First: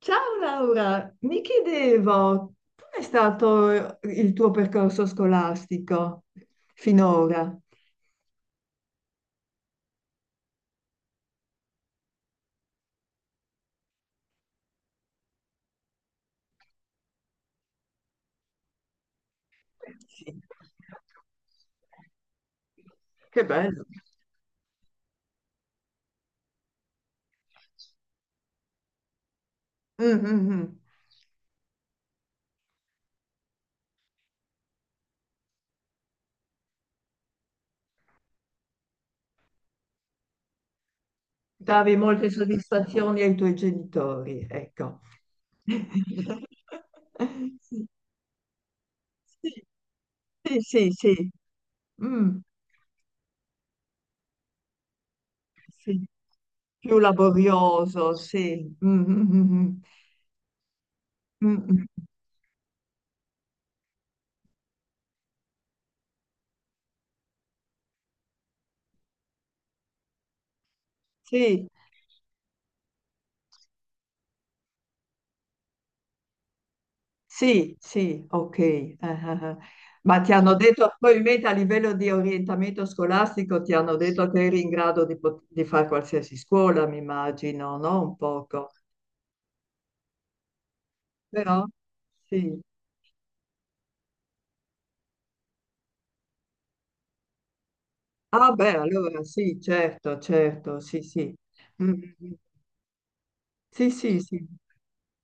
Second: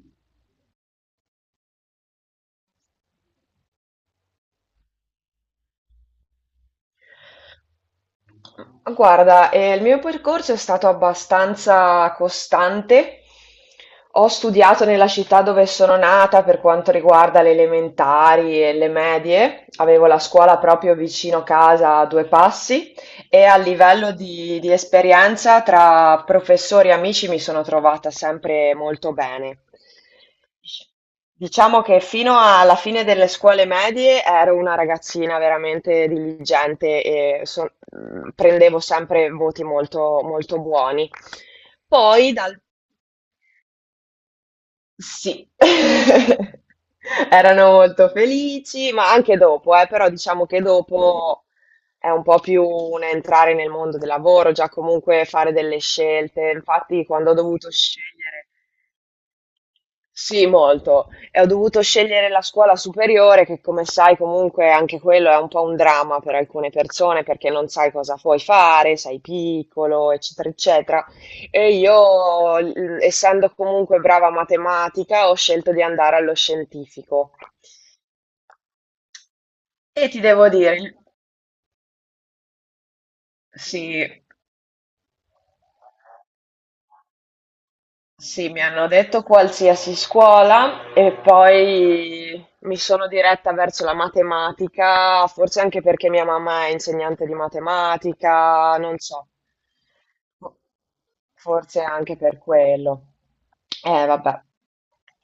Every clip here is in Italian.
Ciao Laura, mi chiedevo, com'è stato il tuo percorso scolastico finora? Guarda, il mio percorso è stato abbastanza costante. Ho studiato nella città dove sono nata per quanto riguarda le elementari e le medie. Avevo la Sì. scuola proprio vicino casa a due passi. E Che a bello. livello di esperienza tra professori e amici mi sono trovata sempre molto bene. Mm, mm, mm. Diciamo che fino alla fine delle scuole medie ero una ragazzina veramente diligente e prendevo sempre voti molto, molto buoni. Davi molte Poi dal soddisfazioni ai tuoi genitori, ecco. Sì, erano molto felici, ma anche dopo, però diciamo Sì, che sì, sì, sì. dopo è un Mm, po' più un entrare nel mondo del lavoro, già comunque fare delle sì. scelte. Più Infatti, quando ho dovuto laborioso, scegliere sì. Mm, mm, mm, mm. sì, molto. E ho Mm, dovuto mm. scegliere la scuola superiore, che come sai comunque anche quello è un po' un dramma per alcune persone perché non sai cosa puoi fare, sei piccolo, eccetera, eccetera. Sì, E io, essendo comunque brava a matematica, ho scelto di andare allo scientifico. sì, sì, ok. Eh, eh. E ti Ma ti devo hanno dire, detto, probabilmente a livello di orientamento scolastico, ti hanno sì. detto che eri in grado di, di fare qualsiasi scuola, mi immagino, no? Un Sì, mi poco. hanno detto qualsiasi scuola e Però, poi sì. mi sono diretta verso la matematica, forse anche perché mia mamma è insegnante di Ah, beh, matematica, non allora so, sì, certo, certo, sì, sì. forse Mm, mm, anche mm. per quello. Sì, sì, Vabbè. sì.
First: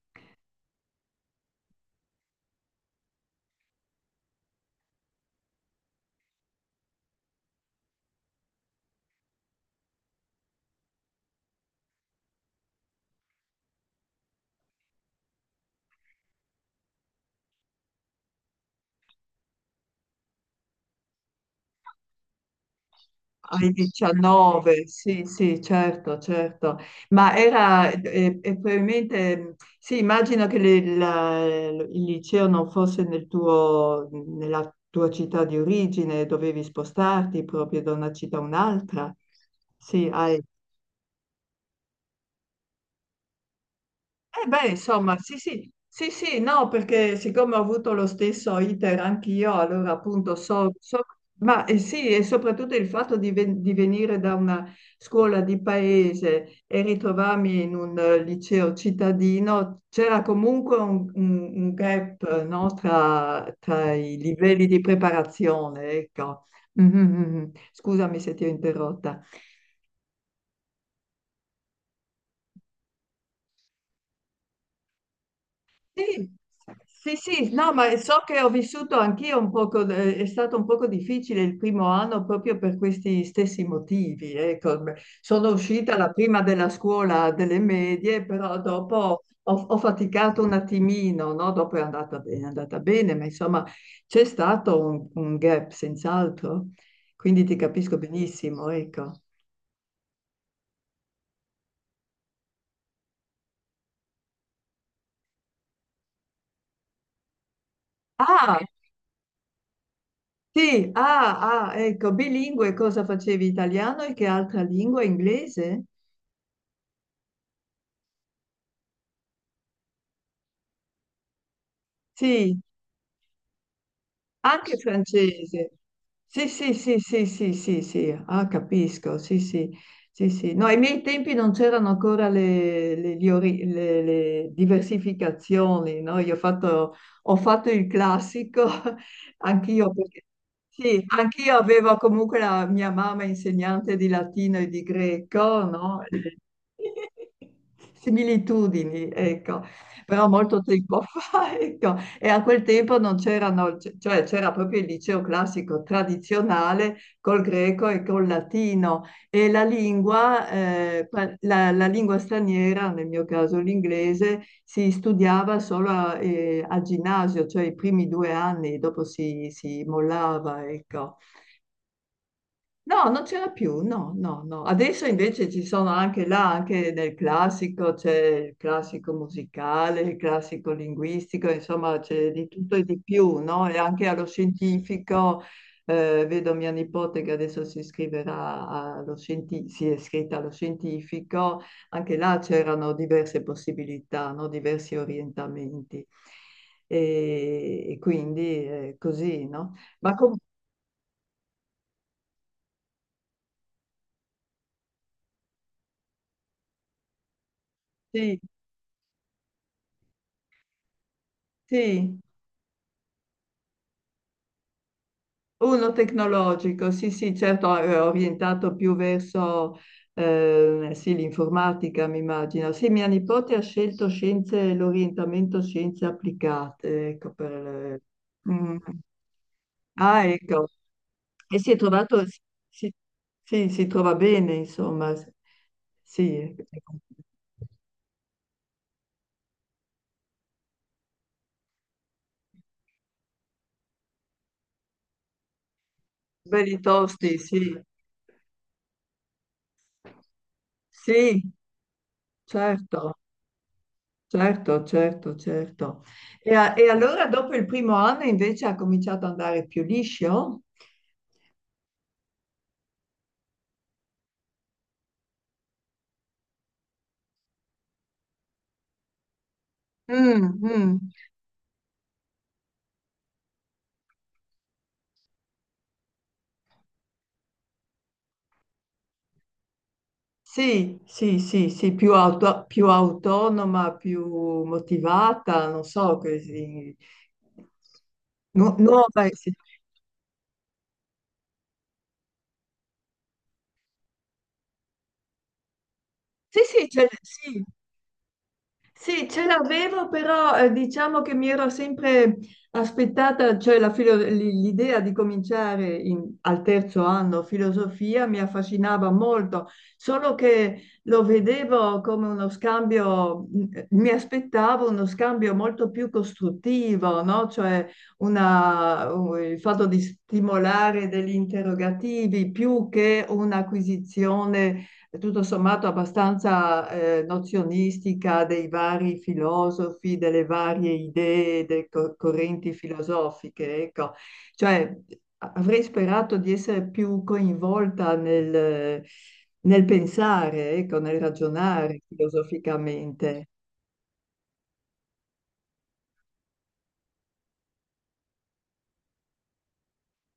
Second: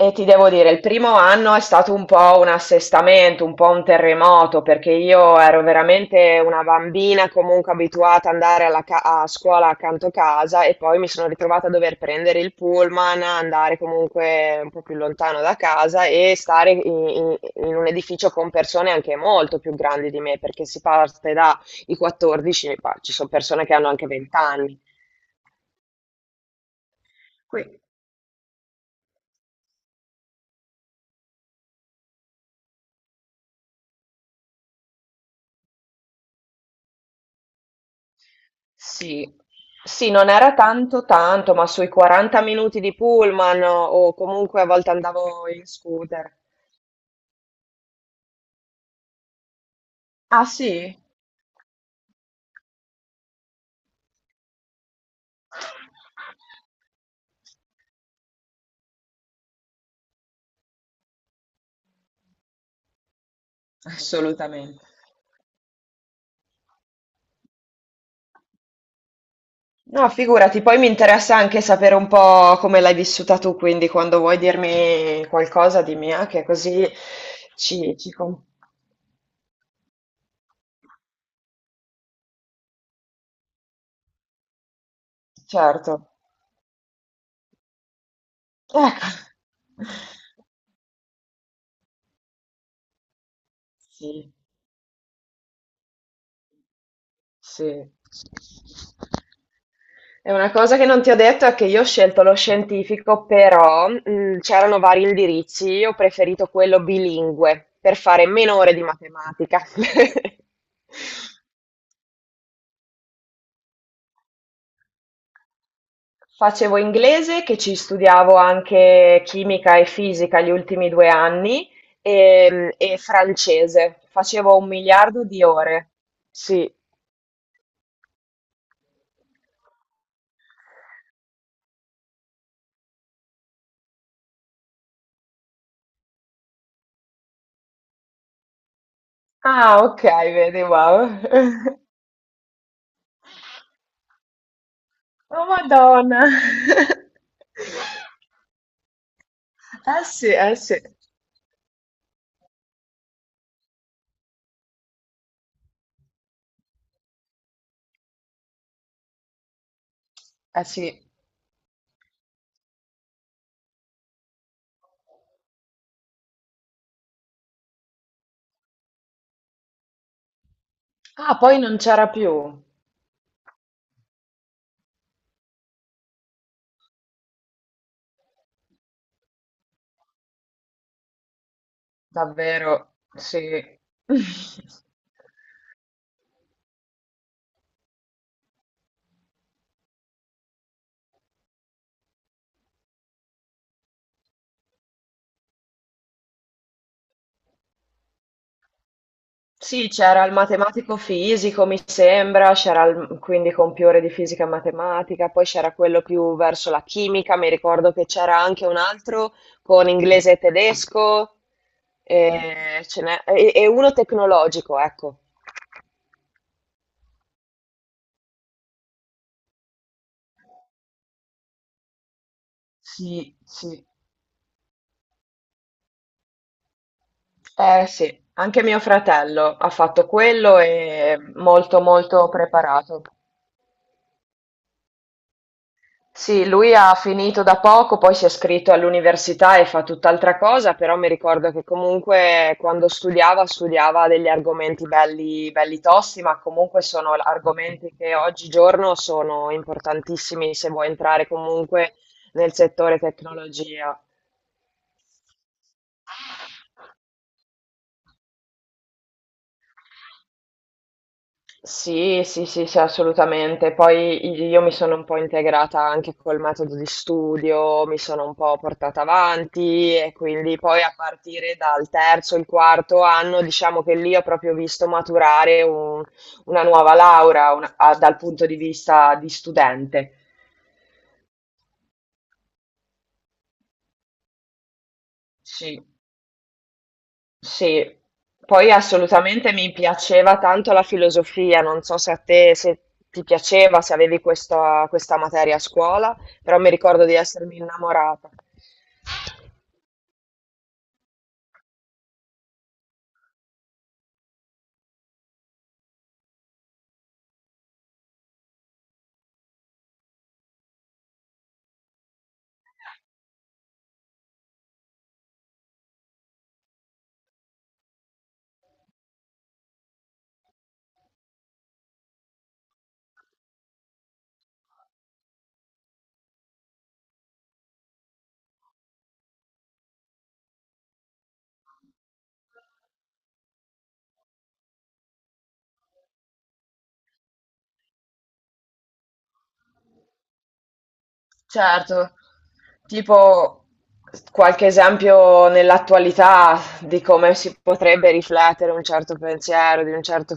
E ti devo dire, il primo anno è stato un po' un assestamento, un po' un terremoto, perché io ero veramente una bambina comunque abituata ad andare alla a scuola accanto a casa e poi mi sono ritrovata a dover prendere il pullman, andare comunque un po' più lontano da casa e stare in un edificio con persone anche molto più grandi di me, perché si parte dai 14, ma ci sono persone Ai che hanno anche 20 anni. 19, sì, sì, certo, certo. Ma era, e probabilmente, sì, immagino che il liceo non fosse nel tuo, nella tua città di origine, dovevi spostarti proprio da una città a un'altra. Sì. Sì, Sì, non hai... era tanto tanto, ma sui 40 minuti di pullman o Eh comunque a beh, volte insomma, sì, andavo in sì, sì, scooter. sì, no, perché siccome ho avuto lo stesso iter anch'io, allora appunto Ah so, sì? so- Ma sì, e soprattutto il fatto di venire da una scuola di paese e ritrovarmi in un liceo cittadino, c'era comunque un gap, no, tra i livelli di Assolutamente. preparazione, ecco. Mhm, mhm. Scusami se ti ho interrotta. No, figurati, poi mi interessa anche sapere un po' come l'hai vissuta tu, quindi quando vuoi dirmi qualcosa di mia, Sì, che così sì, sì, no, ma ci, ci... so com- che ho vissuto anch'io un poco, è stato un poco difficile il primo anno proprio per questi stessi motivi. Ecco. Beh, sono uscita la Certo. prima della scuola delle medie, però Ecco. dopo ho faticato un attimino, no? Dopo è andata bene, ma insomma c'è Sì. stato un gap senz'altro, quindi ti Sì. capisco benissimo, ecco. E una cosa che non ti ho detto è che io ho scelto lo scientifico, però c'erano vari indirizzi, io ho preferito quello bilingue per fare meno Ah, ore di matematica. sì, ah, ah, ecco, bilingue, cosa facevi? Italiano e che altra lingua? Inglese? Facevo inglese, che ci studiavo anche chimica e fisica gli ultimi due anni, Sì, e francese. Facevo un anche miliardo di francese. ore. Sì, Sì. sì, sì, sì, sì, sì, sì, ah, capisco, sì, sì, sì, sì. No, ai miei tempi non c'erano ancora le diversificazioni, no? Io ho fatto il classico, Ah, anch'io, ok, perché, vedi, sì, wow. anch'io avevo comunque la mia mamma insegnante di latino e di Oh greco, no? Madonna! Similitudini, ecco, Eh sì, però eh molto sì, tempo fa, ecco. E a quel tempo non c'erano, cioè c'era proprio il liceo classico tradizionale col greco e col latino e la lingua, eh sì. la lingua straniera, nel mio caso l'inglese, si studiava solo al ginnasio, cioè i primi due anni, dopo si mollava, ecco. Ah, poi non c'era più, No, non c'era più, no, no, no. Adesso invece ci sono anche là, anche nel classico, c'è il classico musicale, il classico linguistico, insomma c'è di tutto e davvero, di più, sì. no? E anche allo scientifico, vedo mia nipote che adesso si iscriverà allo si è iscritta allo scientifico, anche là c'erano diverse possibilità, no? Diversi orientamenti. E quindi così, no? Sì, Ma c'era il comunque matematico fisico, mi sembra, c'era quindi con più ore di fisica e matematica, poi c'era quello più verso la chimica, mi ricordo che c'era sì. anche un altro con inglese e tedesco, Sì, e, ce n'è- e uno tecnologico, ecco. uno tecnologico, sì, sì, certo, è orientato più verso sì, l'informatica, mi immagino. Sì, mia Sì, nipote ha sì. scelto scienze, l'orientamento scienze applicate, ecco, Eh sì, anche Mm. mio fratello ha fatto Ah, quello ecco. e E si è molto trovato, molto si- preparato. sì, si trova bene, insomma. Sì, Sì, lui ha finito da poco, poi si è iscritto all'università e fa tutt'altra cosa, però mi ricordo che comunque quando studiava degli argomenti belli, belli tosti, ma belli comunque sono tosti, sì. argomenti che oggigiorno sono importantissimi se vuoi entrare Sì, comunque nel settore certo. tecnologia. Certo, certo, certo. E allora dopo il primo anno invece ha cominciato ad andare più liscio? Sì, sì, sì, sì, assolutamente. Poi io mi sono un po' integrata anche col metodo di studio, mi sono un po' portata avanti e quindi Mm, poi a mm. partire dal terzo, il quarto anno, diciamo che lì ho proprio visto maturare una nuova laurea dal punto di vista di studente. Sì, sì, sì, sì, più autonoma, più motivata, Sì. non so, così. Sì, poi Nuova, sì. assolutamente mi piaceva tanto la filosofia, non so se a te se ti piaceva, se avevi questa materia a scuola, però Sì, mi sì, ricordo di essermi sì, innamorata. sì, ce l'avevo, però diciamo che mi ero sempre aspettata, cioè l'idea di cominciare al terzo anno filosofia mi affascinava molto, solo che lo vedevo come uno scambio, mi aspettavo uno scambio molto più costruttivo, no? Cioè il fatto di stimolare degli interrogativi più che un'acquisizione tutto sommato abbastanza nozionistica dei vari filosofi, delle varie idee, delle correnti filosofiche, ecco. Cioè, avrei sperato di essere più coinvolta nel pensare, ecco, nel ragionare Certo, filosoficamente. tipo qualche esempio nell'attualità di come si potrebbe riflettere un certo pensiero di un certo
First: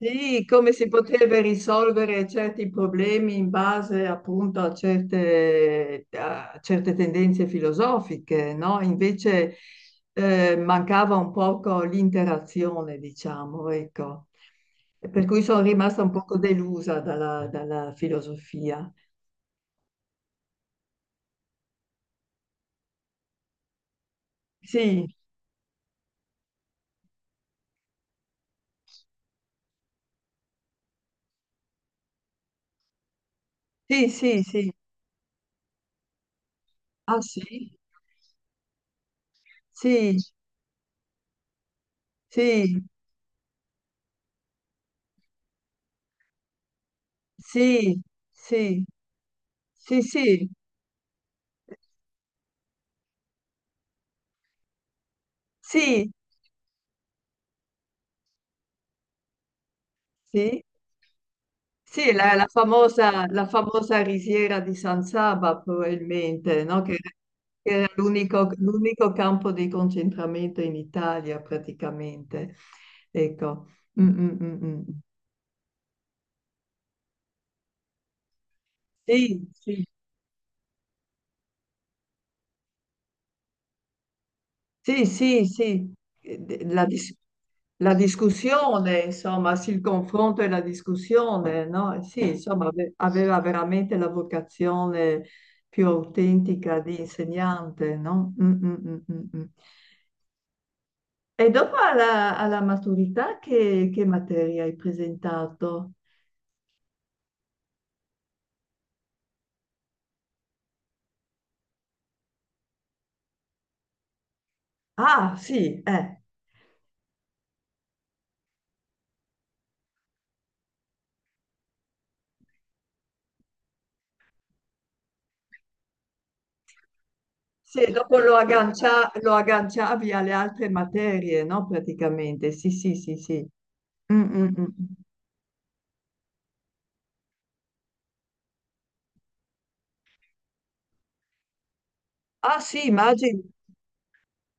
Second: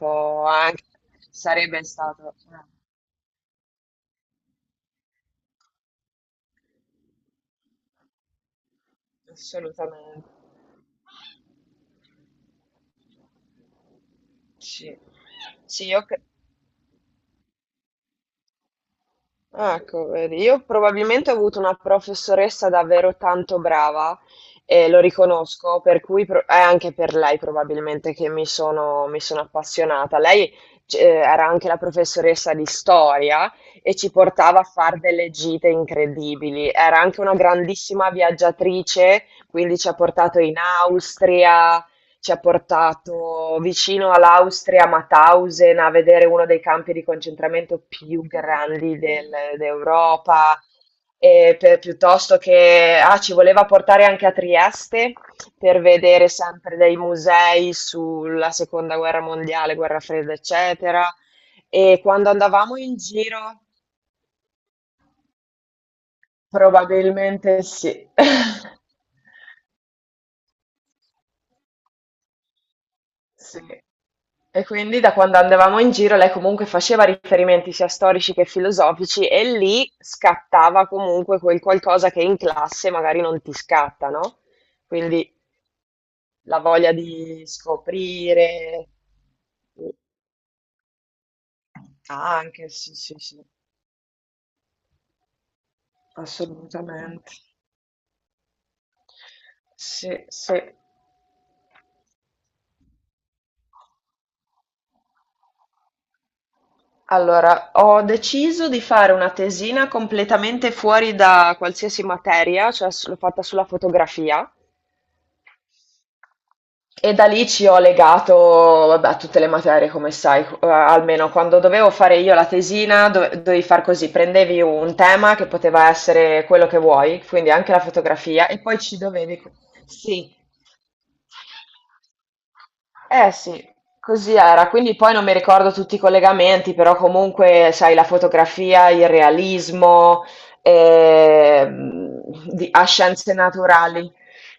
Sì, come anche si poteva sarebbe risolvere stato certi problemi in base appunto a certe tendenze filosofiche, no? Invece assolutamente mancava un poco l'interazione, diciamo, ecco. sì. Per cui sono Sì, rimasta un poco delusa dalla filosofia. ah, ecco, vedi, io probabilmente ho avuto una professoressa davvero tanto brava e lo Sì, riconosco, per cui è anche per lei probabilmente che mi sono appassionata. Lei era anche la professoressa di storia e sì, ci sì, portava a sì. fare delle gite incredibili. Era Ah, anche una sì? grandissima viaggiatrice, quindi ci ha Sì, portato in Austria, ci ha sì, portato vicino all'Austria, a Mauthausen, a vedere uno dei campi di concentramento sì, più sì, grandi del sì, sì, d'Europa, pe piuttosto che ci voleva portare anche a Trieste per sì, sì, vedere sempre dei musei sulla seconda guerra mondiale, guerra fredda, sì. eccetera. E Sì, quando la, la andavamo in famosa, la giro famosa risiera di San Saba, probabilmente, no? Che, probabilmente che era sì. l'unico l'unico campo di concentramento in Italia, praticamente. Sì. Ecco. Mm, mm, mm, E mm. Mm. quindi da quando andavamo in giro lei comunque faceva riferimenti sia storici che filosofici e Sì, sì, lì scattava comunque quel qualcosa che in classe magari non ti scatta, no? sì, Quindi sì, sì. Eh, la de- La, voglia dis- di la scoprire. discussione, insomma, sì, il confronto e la discussione, no? Sì, insomma, Anche, ave- sì, sì, aveva sì, veramente la vocazione più autentica di assolutamente. insegnante, no? Mm, mm, mm, mm, mm. Sì, sì. E dopo alla maturità che materia hai presentato? Allora, ho deciso di fare una tesina completamente fuori da qualsiasi materia, cioè l'ho fatta sulla fotografia. Ah, sì, eh. E da lì ci ho legato, vabbè, a tutte le materie, come sai, almeno quando dovevo fare io la tesina, dovevi far così, prendevi un tema che poteva essere quello che vuoi, quindi anche la Sì, e dopo lo fotografia, e poi ci aggancia- lo dovevi... agganciavi alle Sì. altre materie, no? Praticamente, sì, sì, sì, Eh sì. sì, Mm, così mm, mm. era. Quindi poi non mi ricordo tutti i collegamenti, però comunque, sai, la fotografia, il realismo, ehm, Ah, a sì, scienze immagino. naturali.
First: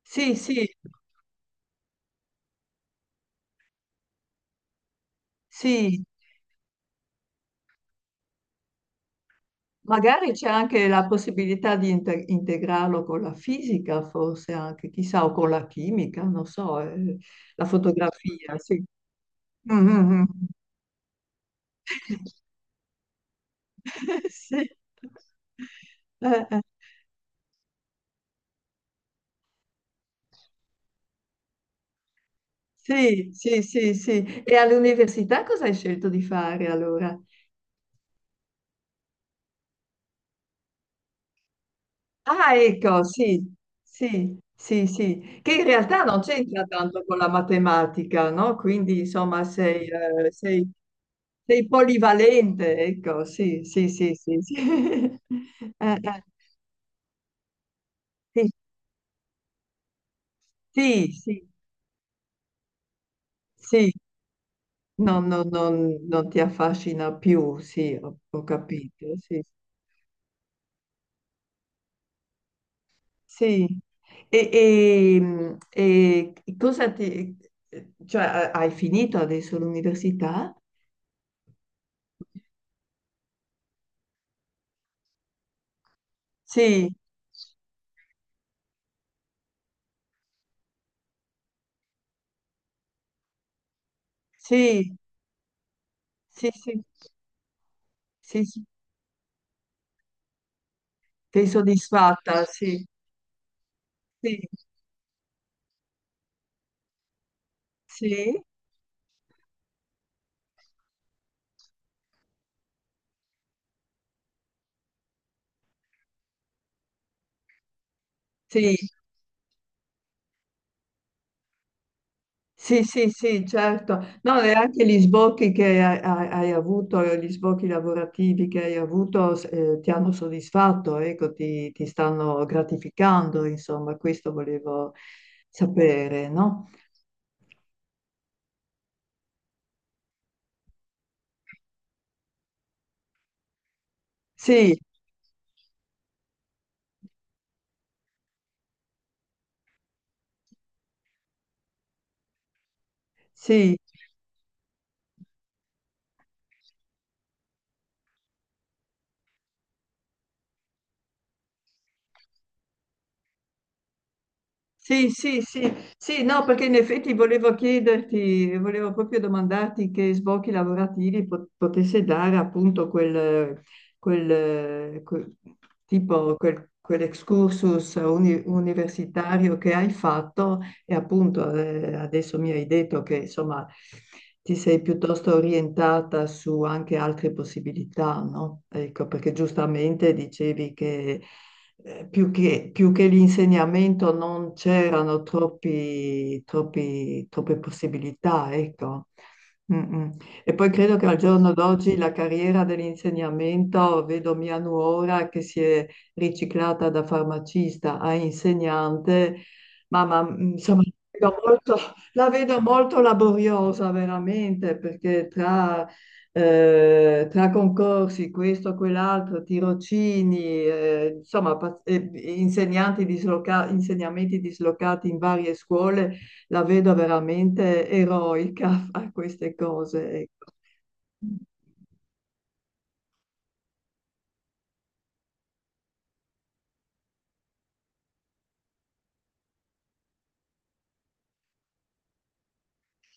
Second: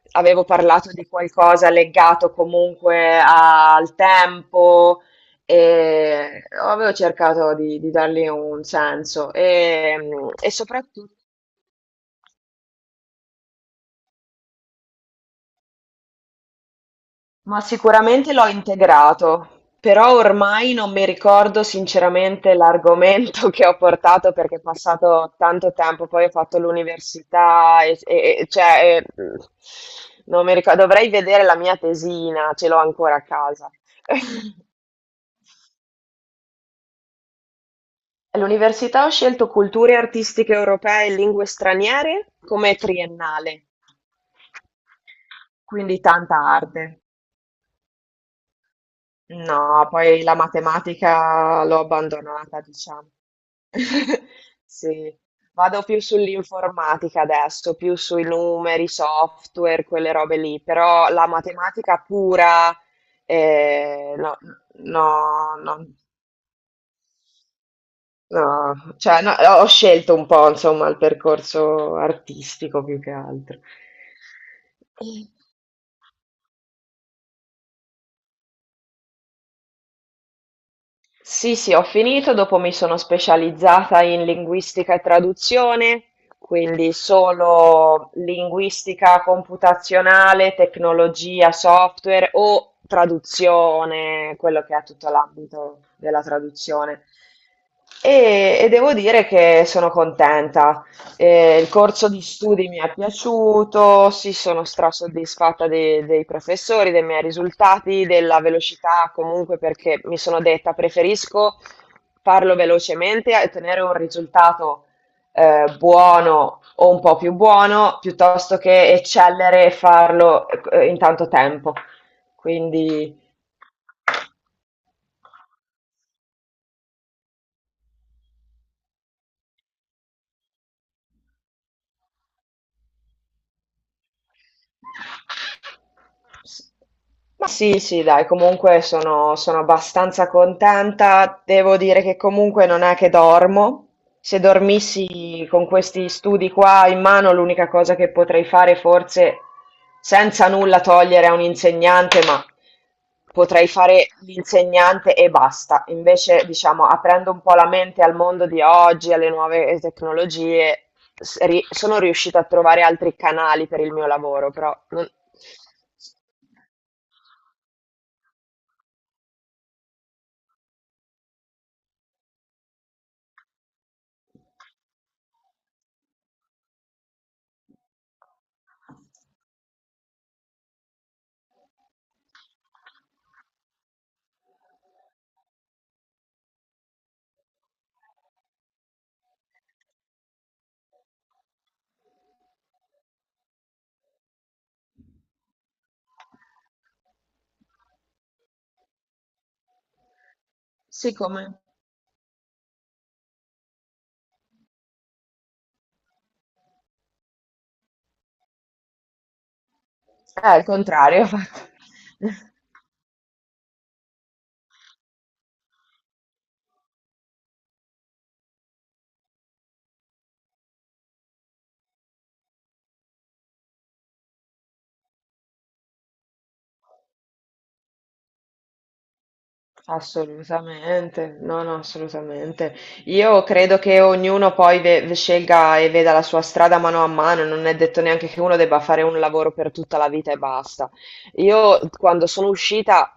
Sì, Avevo sì, parlato di qualcosa legato comunque al tempo sì. e avevo cercato di dargli un senso e, Magari c'è e anche la soprattutto, possibilità di integrarlo con la fisica, forse anche, chissà, o con la chimica, non so, ma la sicuramente l'ho fotografia, sì. integrato, Mm, mm, però mm. ormai non mi ricordo sinceramente l'argomento che ho portato perché è Sì. passato tanto tempo, poi ho fatto Eh. l'università cioè, non mi ricordo, dovrei vedere la mia tesina, ce l'ho ancora a Sì, sì, casa. sì, sì. E all'università cosa hai scelto di fare allora? L'università ha scelto Culture artistiche europee e lingue straniere Ah, come ecco, sì, triennale, sì, sì, sì, che in quindi realtà non tanta c'entra arte. tanto con la matematica, no? Quindi, insomma, sei, No, poi eh, la sei- matematica sei l'ho abbandonata, polivalente, diciamo. ecco, sì, sì, sì, sì, sì. Sì, vado Eh, più eh, sull'informatica adesso, più sui sì, numeri, software, quelle robe lì, però sì, la sì, matematica pura, sì. No, No, no, no, no. non ti affascina più, sì, ho No, capito, cioè, no, sì, sì. ho scelto un po', insomma, il percorso artistico più che altro. Sì, e cosa ti... cioè hai finito adesso l'università? Sì, sì, ho finito, dopo mi sono specializzata in linguistica e traduzione, Sì, quindi solo linguistica computazionale, tecnologia, software o traduzione, quello che è sì, tutto l'ambito della sì, sì, traduzione. sì, E, sì. e devo dire che sono contenta. Sei Il corso di soddisfatta, studi mi sì, è piaciuto, sì, sì, sono strasoddisfatta dei professori, dei miei risultati, della sì, velocità comunque perché mi sono detta preferisco farlo velocemente e tenere un risultato buono o un po' più buono piuttosto sì, che eccellere e farlo in tanto tempo. sì, sì, Quindi sì, certo. No, e anche gli sbocchi che hai avuto, gli sbocchi lavorativi che hai avuto, ti hanno soddisfatto, ecco, ti stanno gratificando, insomma, questo volevo sapere, S no? ma sì, sì, dai, comunque sono abbastanza contenta. Devo dire che comunque non è che dormo. Se Sì, dormissi con questi studi qua in mano, l'unica cosa che potrei fare forse, senza nulla togliere a un insegnante, ma potrei sì, fare l'insegnante e basta. Invece, diciamo, aprendo un po' la mente al mondo di oggi, alle nuove tecnologie, sono riuscita a trovare altri canali per il mio lavoro, però sì, non- sì, sì, sì, no, perché in effetti volevo chiederti, volevo proprio domandarti che sbocchi lavorativi potesse dare appunto quel, quel- quell'excursus universitario che hai fatto e appunto adesso mi hai detto che insomma ti sei piuttosto orientata su anche altre possibilità, no? Ecco, perché giustamente dicevi che più che l'insegnamento non c'erano troppe possibilità, ecco. Mm, mm. E poi credo che sì, al giorno come? d'oggi la carriera dell'insegnamento, vedo mia nuora che si è riciclata da farmacista a insegnante, Ah, al insomma, contrario. la vedo fatto. molto, la vedo molto laboriosa veramente, perché tra concorsi, questo, quell'altro, tirocini, insomma, insegnamenti dislocati in varie scuole, la vedo veramente eroica a fare queste cose. Ecco. Assolutamente, no, no, assolutamente. Io credo che ognuno poi scelga e veda la sua strada mano a mano, non è detto neanche che uno debba fare un lavoro per tutta la vita e basta. Io quando sono uscita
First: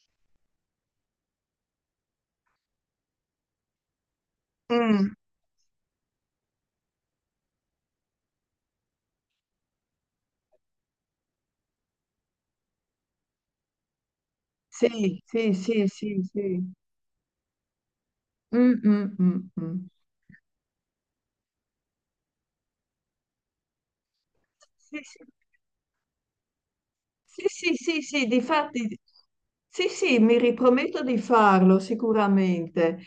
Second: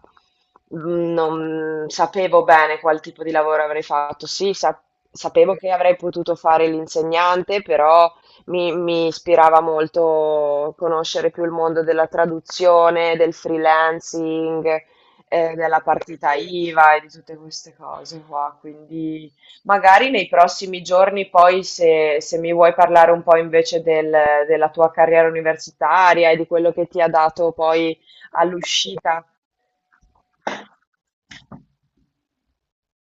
non sapevo bene qual tipo di lavoro avrei fatto. Sì, Mm, sapevo che avrei potuto fare l'insegnante, però mi ispirava molto conoscere più il mondo della traduzione, del freelancing sì, sì, della sì, sì, partita sì. IVA e di tutte queste cose qua. Mm, mm, Quindi mm, mm. magari nei prossimi giorni, poi se mi vuoi parlare un po' invece della tua Sì, sì. carriera universitaria e di quello che ti ha Sì, dato sì, poi sì, sì, difatti, all'uscita. sì, sì, mi riprometto di farlo sicuramente.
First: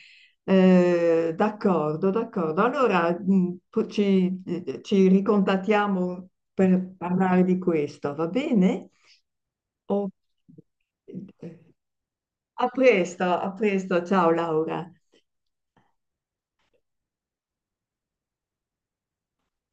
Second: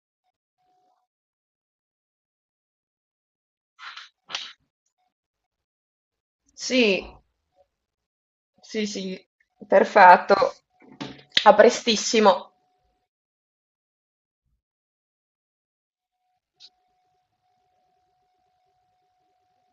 D'accordo, d'accordo. Allora, ci ricontattiamo per Sì, parlare di questo, va sì, bene? sì, O- perfetto. A eh, prestissimo. A presto, ciao Laura.